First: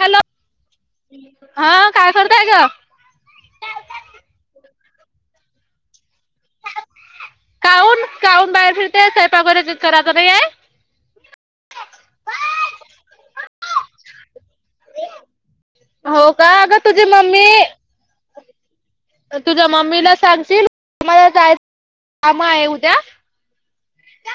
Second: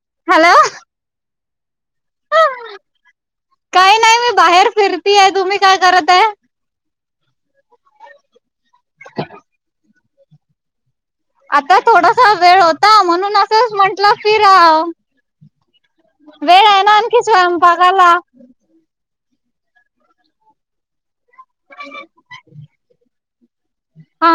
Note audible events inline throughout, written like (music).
Hello हा काय करताय ग काही नाही मी बाहेर फिरतीय तुम्ही काय करत आहे? काऊन काऊन बाहेर फिरते सयपाक वगैरे करायचं नाही? आता थोडासा वेळ होता म्हणून असंच म्हंटलं कि फिराव. हो का वेळ अगं ये ना आण तुझी आणखी मम्मी स्वयंपाकाला. तुझ्या मम्मीला सांगशील? आम्हाला जाय कामा आहे उद्या हा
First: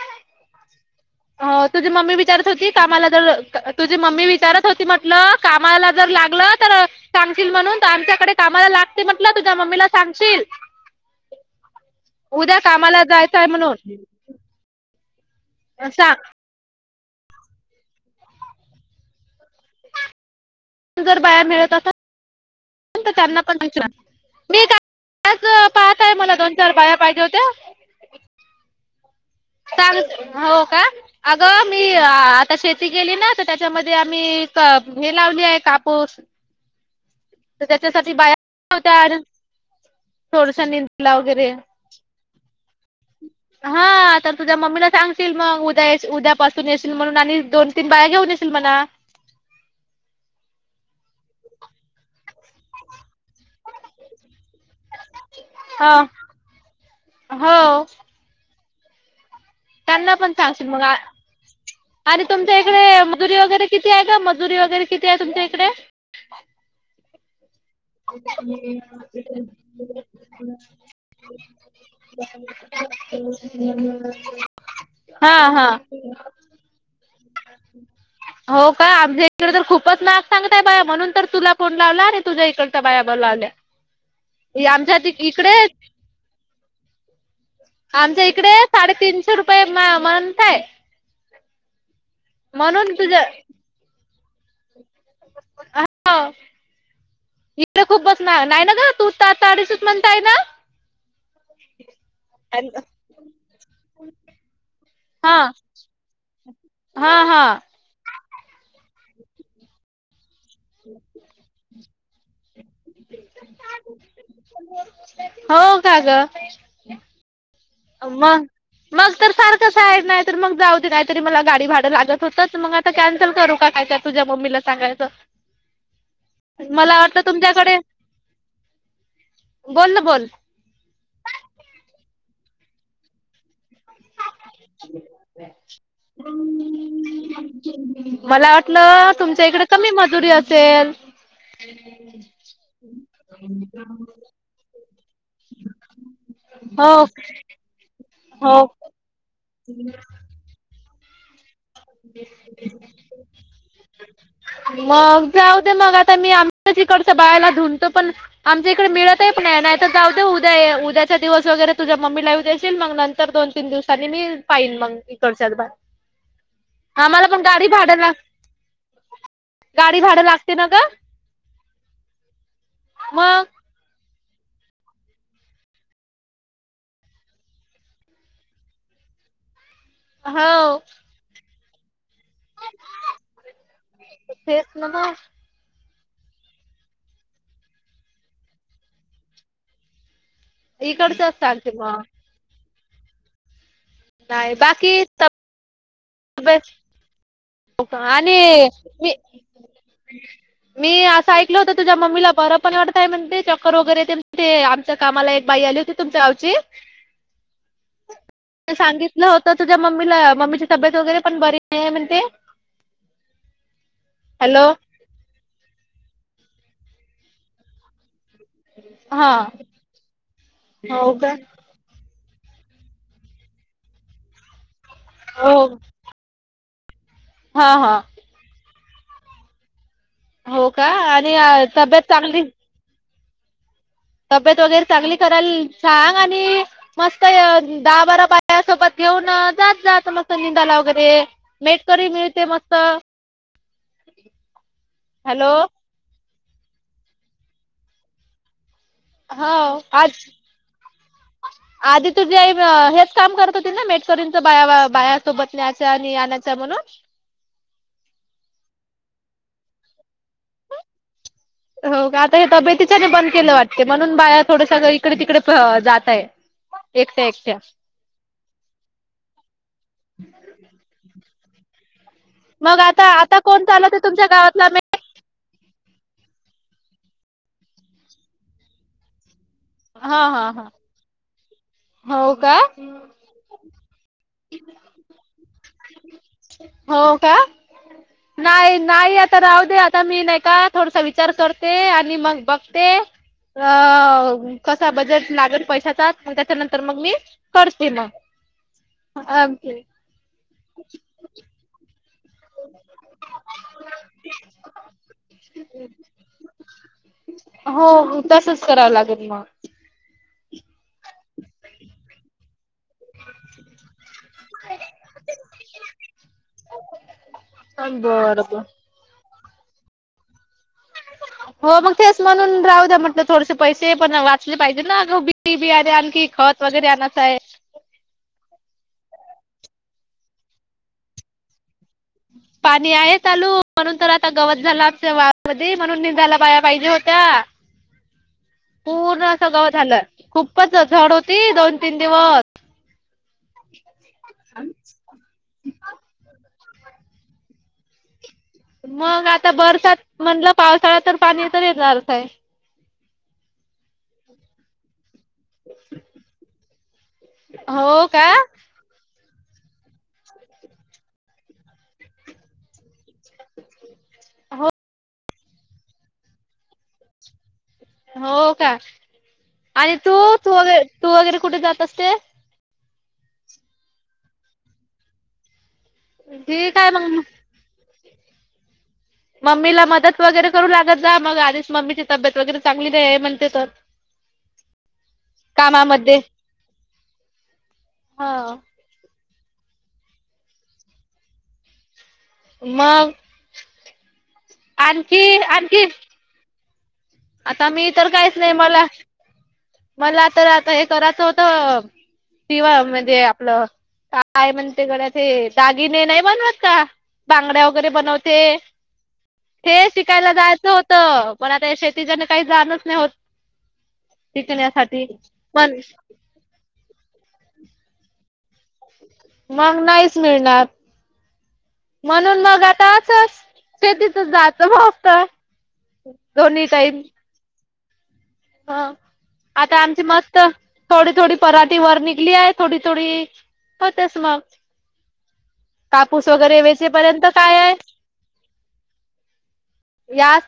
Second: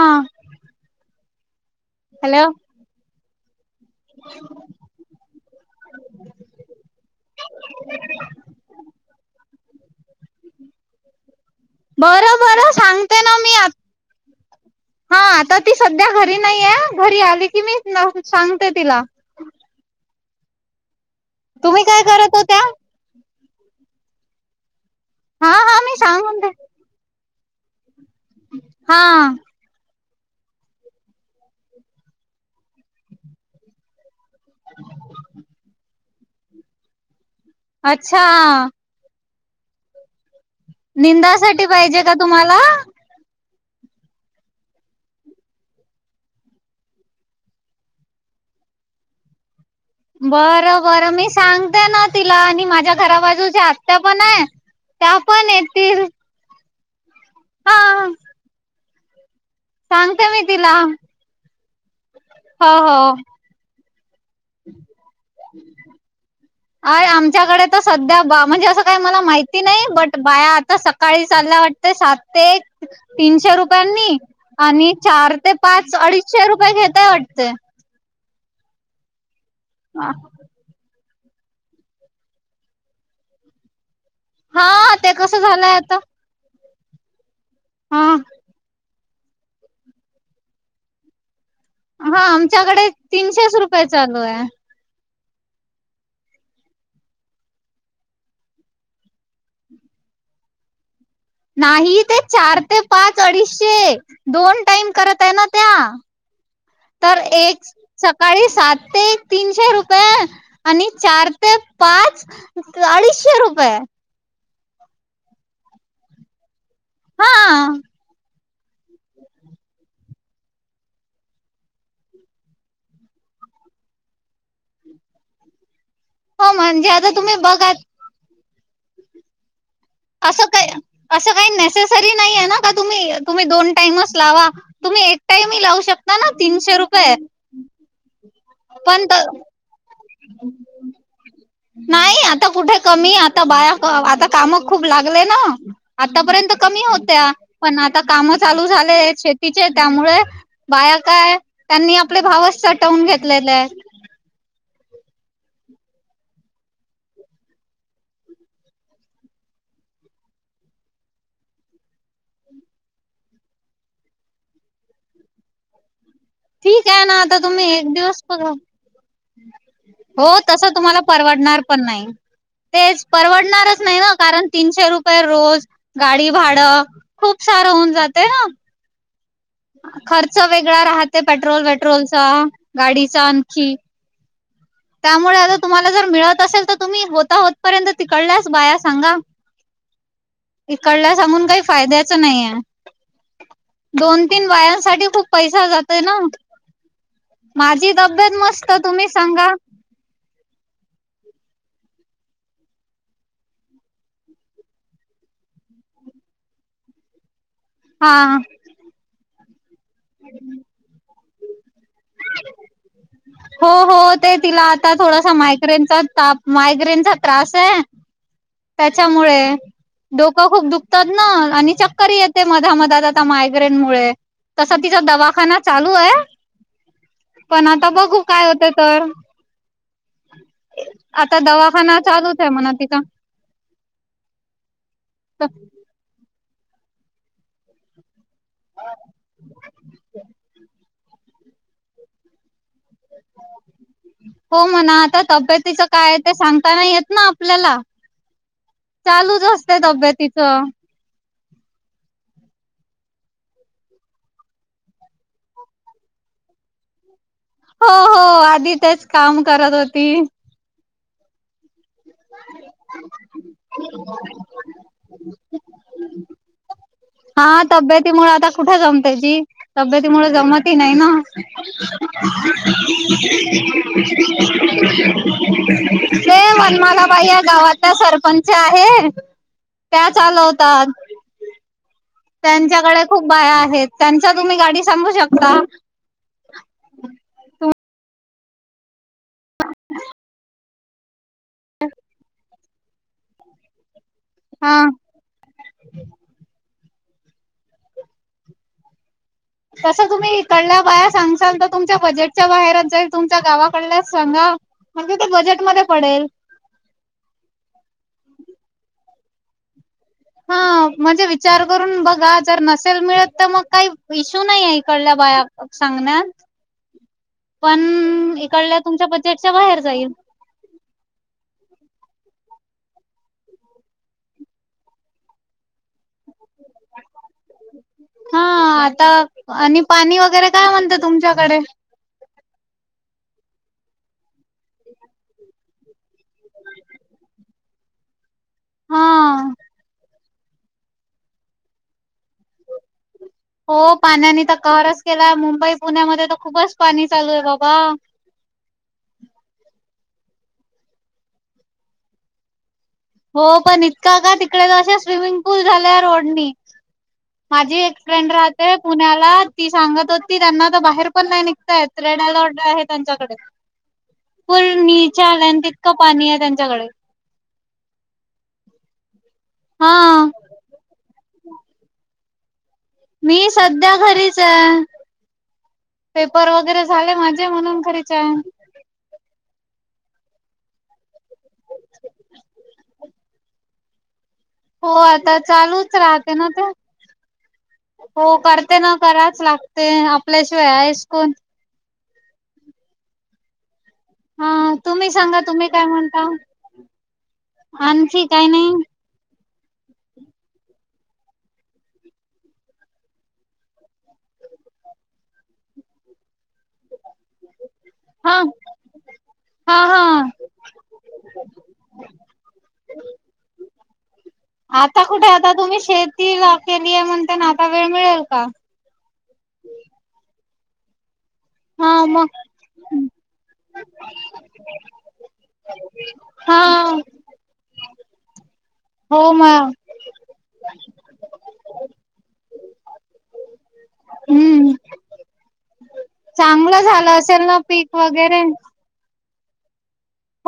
अ तुझी मम्मी हॅलो विचारत होती कामाला जर तुझी मम्मी विचारत होती म्हटलं कामाला जर लागलं तर सांगशील म्हणून आमच्याकडे कामाला लागते म्हटलं तुझ्या मम्मीला सांगशील. बरं उद्या बर कामाला सांगते ना जायचंय मी म्हणून आ हा आता ती सध्या घरी सांग नाहीये घरी आली की मी सांगते तिला. जर तुम्ही काय करत होत्या? त्यां पण मी हा हा मी पाहतय मला सांगून दे दोन चार बाया पाहिजे होत्या. हां हो का अगं मी आता शेती गेली ना तर त्याच्यामध्ये आम्ही हे लावली आहे कापूस तर त्याच्यासाठी अच्छा बाया (unintelligible) लावत. थोडसा निला वगैरे निंदासाठी पाहिजे का तुम्हाला हा आता. तुझ्या मम्मीला सांगतील मग उद्या उद्यापसून येशील म्हणून आणि दोन तीन बाया घेऊन येशील म्हणा. (inaudible) बरं बरं मी सांगते ना तिला आणि माझ्या घरा बाजूची आत्या पण आहे. त्या पण हा येतील. हो हा त्यांना सांगते पण मी सांगशील तिला. मग आणि तुमच्या हो इकडे हो. मजुरी वगैरे किती आहे ग मजुरी वगैरे किती तुमच्या इकडे? आता सध्या बा म्हणजे असं काही मला माहिती नाही बट बाया आता सकाळी चालल्या वाटते सात ते तीनशे रुपयांनी आणि चार हा ते हा पाच अडीचशे रुपये घेताय वाटते हो का आमच्या इकडे तर खूपच माहाग सांगतय बा म्हणून तर तुला फोन लावला आणि तुझ्या इकड. बायाबाला आल्या हा आमच्या त ते कसं इकडे झालंय आता हा आमच्या इकडे साडेतीनशे रुपये मंथ आहे. हा आमच्याकडे म्हणून तीनशेच रुपये चालू आहे. ह्ं इथ खूप बसणार नाही ना का तू त तडीस म्हणताय ना. नाही ते चार ते पाच अडीचशे दोन टाईम करत आहे हा ना त्या. हा तर हा एक. सकाळी सात ते तीनशे रुपये, आणि चार ते पाच, अडीचशे रुपये. हो का ग. हा मग मग तर सारखं आहेसाणार. तर मग जाऊ दे नाहीतरी मला गाडी भाडं लागत होतंच, मग आता कॅन्सल करू काय का तझ्या मम्मीला सांगायचं. हो म्हणजे मला आता वाटत तुम्ही बघा तुमच्याकडे बोल ना बोल का. अस काही नेसेसरी नाही ना. तुम्ही तुम्ही दोन टाईमच लावा तुम्ही एक टाईम ह लावू शकता ना तीनशे रुपये. मला पण वाटलं तुमच्या इकडे कमी मजुरी असेल नाही आता कुठे कमी आता बाया आता काम खूप लागले ना आतापर्यंत कमी हो होत्या. पण आता काम चालू हो झाले शेतीचे त्यामुळे. बाया काय त्यांनी आपले भावच सटवून घेतलेले आहे. मग जाऊ दे मग आता मी आमच्या इकडच बाला धुनतो पण आमच्या इकडे मिळत आहे पण. नाही तर उद्या उद्याचा दिवस वगैरे तुझ्या मम्मी ला येऊ देशील मग नंतर दोन तीन दिवसांनी मी फाईन मग कडच्यात बरं. ठीक आहे ना आता तुम्ही एक दिवस प गाडी भाडं हो लागते तस ना गं तुम्हाला परवडणार पण नाही, तेच मग परवडणारच नाही. कारण तीनशे रुपये रोज, गाडी भाड, खूप सार होऊन जाते ना. खर्च हो वेगळा राहते, पेट्रोल वेट्रोलचा, गाडीचा आणखी. तेच ना म. त्यामुळे आता तुम्हाला मिळत असेल त, तुम्ही होता होत पर्यंत तिकडल्यास बाया सांगा. इकडला इकडचंच सांगून काही सांगते मग फायद्याच नाहीेये. दोन तीन नाही बाकी बायांसाठी खूप पैसा जातो. ना. तब्येत माझी तब्येत मस्त तुम्ही सांगा. क (inaudible) मी असं ऐकलं होत, तुझ्या मम्मीला बर पण वाटत नाय म्हण ते चक्कर वगैरे, ते ते आमच्या कामाला एक बाई आल होती, तुमच गावची. हा. होत तुझ्या मम्मीला, मम्मीची तब्येत वगैरे पण बरीनाय म्हणते. हो हो ते तिला हॅलो आता थोडस माहित माग्रेनचा ताप मायग्रेनचा त्रासे. हा त्याच्यामुळे डोकं खूप दुखतात हो ना, का आणि चक्कर येत. ते मधा मधात आता मायग्रें मुळे, तस तिचा हो दवाखाना चालूये. पण हा आता हा बघू. तर हो का आणि आता दवाखना तब्येत चांगली चालूचचे म्हणा तिचा. तब्येत वगैरे चांगली तर कराला सांग, आणि मस्त दहा बारा बाय न त्यासोबत घेऊन जात जात मस्त निंदाला वगैरे, मेटकरी मिळते मस्त. हो म्हणा आता हॅलो तब्यतीच काय. ते सांगताना येत ना आपल्याला चालूच हो असते आज तब्यतीच. आधी तुझे हेच काम करत होते ना, मेटकरींच बा बायासोबत नेयच आणि ज म्हणून. हो हो आधी तेच काम करत होती. हो आता हे तब्येतीच्याने बंद केलं वाटते, म्हणून बाया थोडस इकडे तिकडे जात आहे. एकट्या एकट्या हा तब्येती मुळ आता कुठे जमते जी, तब्येती मुळ जमत ही नाही ना. (inaudible) मग आता आता कोण चालवते तुमच्या गावातला मे ते मनमालाबाई या गावाचा सरपंच आहे. काय हा चालू हा हा होतात. हो का त्यांच्याकडे खूप बाया आहेत, त्यांच्या तुम्ही गाडी सांगू शकता. हो का? नाही नाही आता राह दे आता मी नाही का थोडसा विच विचार करते आणि मग बघते, अ हा. कसा बजेट लागेल पैशाचा, त्याच्यानंतर मग मी करते म. कसं तुम्ही इकडल्या बाया सांगशाल त तुमच्या बजेट च्या बाहेरच तुमच्या गावाकड सांगा, म्हणजे ते बजेटमध्ये पडेल. हो तसच करावं लागेल म. हा म्हणजे विचार करून बघा, जर नस मिळत तर मग काही इशू नाहीय, कडल्या बाया सांगण्यात. पण बरं बर इकडल्या तुमच्या बजेटच्या बाहेर जाईल. हो मग तेच म्हणून राहू द्या म्हटलं, थोडसे पैसे पण वाचले पाहिजे ना, बि बियाे आणखी खत वगैरे आणायचं आहे. हा आता आणि पाणी वग वगैरे काय म्हणत तुमच्याकडे. ह (inaudible) पाणी आहे चालू म्हणून तर आता गवत झाला आमच्या वावरा मधी, म्हणून निंदायला बाया पाहिजे होत्या. (inaudible) हा पूर्ण अस गवत झालं, खूपच झड होती दोन तीन दिवस. हो पाण्याने त कहरच केलाय, मुंबई पुण्यामध्ये तर खूपच पाणी चालूये बाबा. मग आता बरसात म्हणलं पावसाळा तर पाणी तर येणारच आहे. हो पण इतकं का? तिकडे अशेच स्विमिंग पूल झालाय रोडणी, माझी एक हो फ्रेंड का राहते पुण्याला. ती सांगत होती, त्यांना तर बाहेर पण नाही निघता येत, रेड अलर्ट आहे. त्यांच्याकडे, हो पुल नीचे आला ना, तितकं पाणीये, त्यांच्याकडे. हो का? हा आणि तू तू वगर तू वगैरे कुठे जात असते. मी सध्या घरीच आहे. पेपर ठीक वगैरे आहे झाले मग माझे म्हणून घरीचे. मम्मीला मदत वगैरे करू लागत जा म, मग आधीच मम्मीची तब्येत वगैरे चांगली म्हणते तर. हो आता चालूच कामामध्ये राहते ना ते, हो हा करते न, करात लागते. आपल्याशिवाय आहेस कोण. मग. हा तुम्ही आणखी सांगा तुम्ही काय आणखी म्हणता. आता मी तर आणखी काहीच काही नाही मला मला तर आता हे करायचं होतं, दिवा म्हणजे आपलं. काय म्हणते गड्या ते, दागिने नाही बनवत का? बांगड्यावर वगरे बनवते, हा हा ते हा शिकायला जायचं होत, पण आता शेत तीच्याना काही जाणच नाही होत. आता शिकण्यासाठी. कुठे आता तुम्ही पण शेती केलीय म्हणते ना, आता वेळ मिळेल का? मग नाहीच मिळणार. म्हणून मग आता असच शेतीतच जाचं फक्त. हा दोनी टाईम. हा. हो मग आता आमची मस्त थोडी थोडी पराठीे वर निघली आहे, थोडी थोडी. हो तेस मग. हम्म कापूस वगैरे चांगलं झालं वेचेपर्यंत असेल काय ना आहे? पीक वगैरे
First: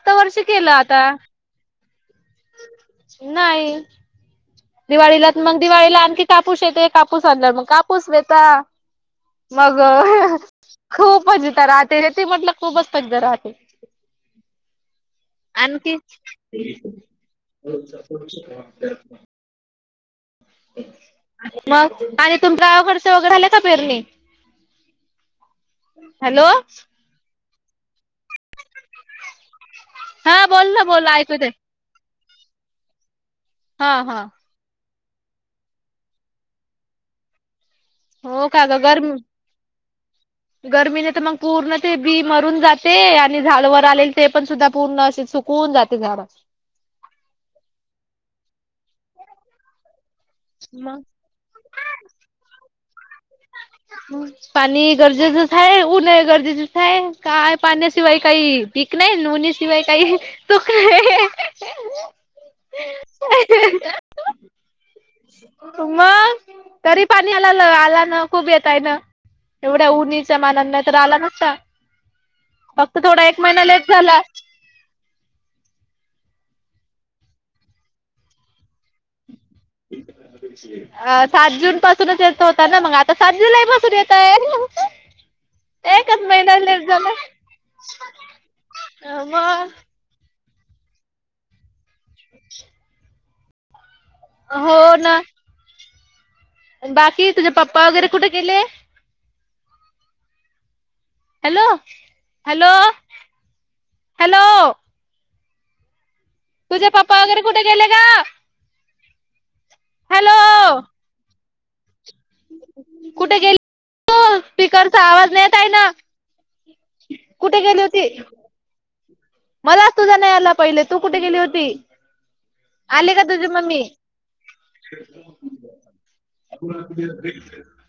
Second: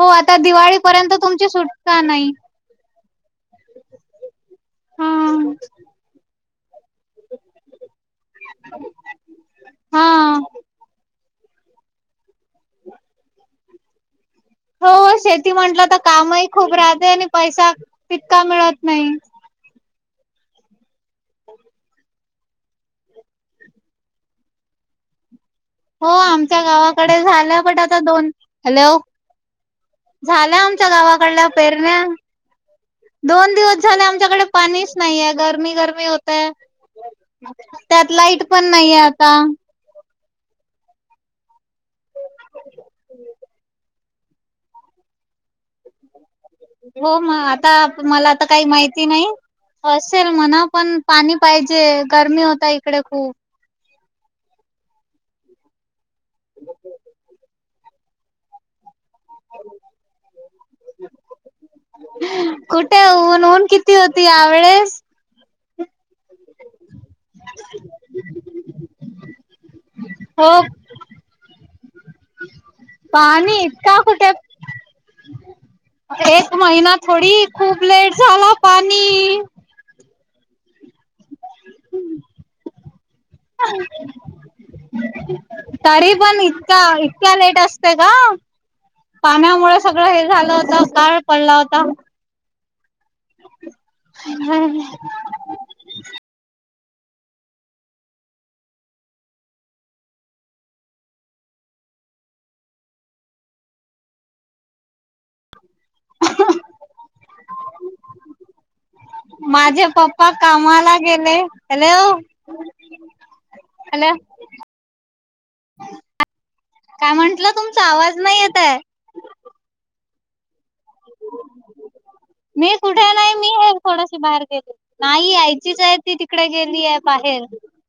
हो आता वर्षी केलं आता दिवाळीपर्यंत तुमची सुटका नाही. नाही, दिवाळीला मग हा दिवाळीला आणखी. कापूस येते, कापूस आणल मग कापूस वाचा, मग खूप. खूपजथ राहते र ते म्हटलं खूपस्तक राहते. हो शेती म्हटलं आणखी तर कामही खूप राहते, आणि पैसा तितका मिळत नाही. मग आणि तुमच्यावाकडचं वगैरे झालेय का? पेरणी. हो हॅलो आमच्या गावाकडे झालं, पण आता दोन, हॅलो. हा झाल्या बोल ना आमच्या बोल ऐकू गावाकडल्या येते पेरण्या. दोन दिवस हा झाले हा आमच्याकडे पाणी. नाहीये गरमी गरमी होतय. त्यात लाईट पण नाहीये आता. गर्मीने तर मग पूर्ण ते बी मरून जाते आणि झाडवर आलेल. ते पण सुद्धा पूर्ण अस सुकवून जाते झा. हो मग आता मला आता काही माहिती नाही. (unintelligible) म्हणा पण मग पाणी पाहिजे गरमी होता इकडे खूप. पाणी गरजेचंच हाहे, उनय गरजेचच हाहे, काय पाण्याशिवाय काही पीक नाही उनी शिवाय काही तो काय. कुठे ऊन ऊन किती होती यावेळेस. मग तरी पाणी आला आला ना खूप येेतय न. एवढ्या उऊणीच्या हो मानांना, नाही तर आला नसता. फक्त थोडा एक पाणी महिना लेट इतका झाला. कुठे एक महिना थोडी, खूप लेट झाला पाणी. अ. सात जून पासूनच येत होता ना, मग आता सात जुलै पासून येत आहे. तरी एकच पण महिना इतका लेट इतक्या झाला लेट असते का? मग पाण्यामुळे सगळं हे झालं होत काळ पडला होता. (inaudible) ह्ं हो ना बाकी तुझे पप्पा वगैरे कुठे केले? हॅलो हॅलो हॅलो तुझे पप्पा वगैरे कुठे गेले का? माझे पप्पा हॅलो कामाला गेले हॅलो. कुठे गेले हॅलो तू स्पीकरचा आवाज नाही येत आहे ना काय म्हंटलं तुमचा आवाज नाही येतय. मला तुझा नाही आला पाहिले तू कुठे गेली होती? मी कुठे आली का नाही तुझी मी आहे मम्मी थोडशी बाहेर गेली नाही यायचीच आहे ती तिकडे गेली आहे बाहेर. ह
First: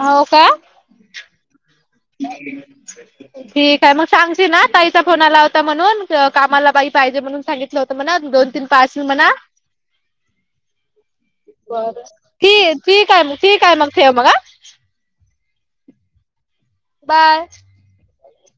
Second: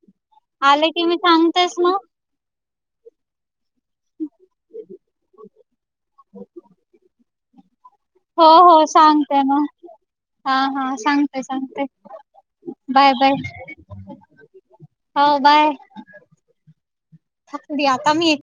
हो का की मी सांगतेस ना ठीक आहे मग सांगशील ना ताईचा फोन आला होता म्हणून कामाला बाई पाहिजे म्हणून सांगितलं होतं म्हणा दोन. हो हो सांगते नाग. (inaudible) ब ठी ठीक बाय आहे बाय मग ठीक आहे मग ठेव मग हो बाय बाय. आता मी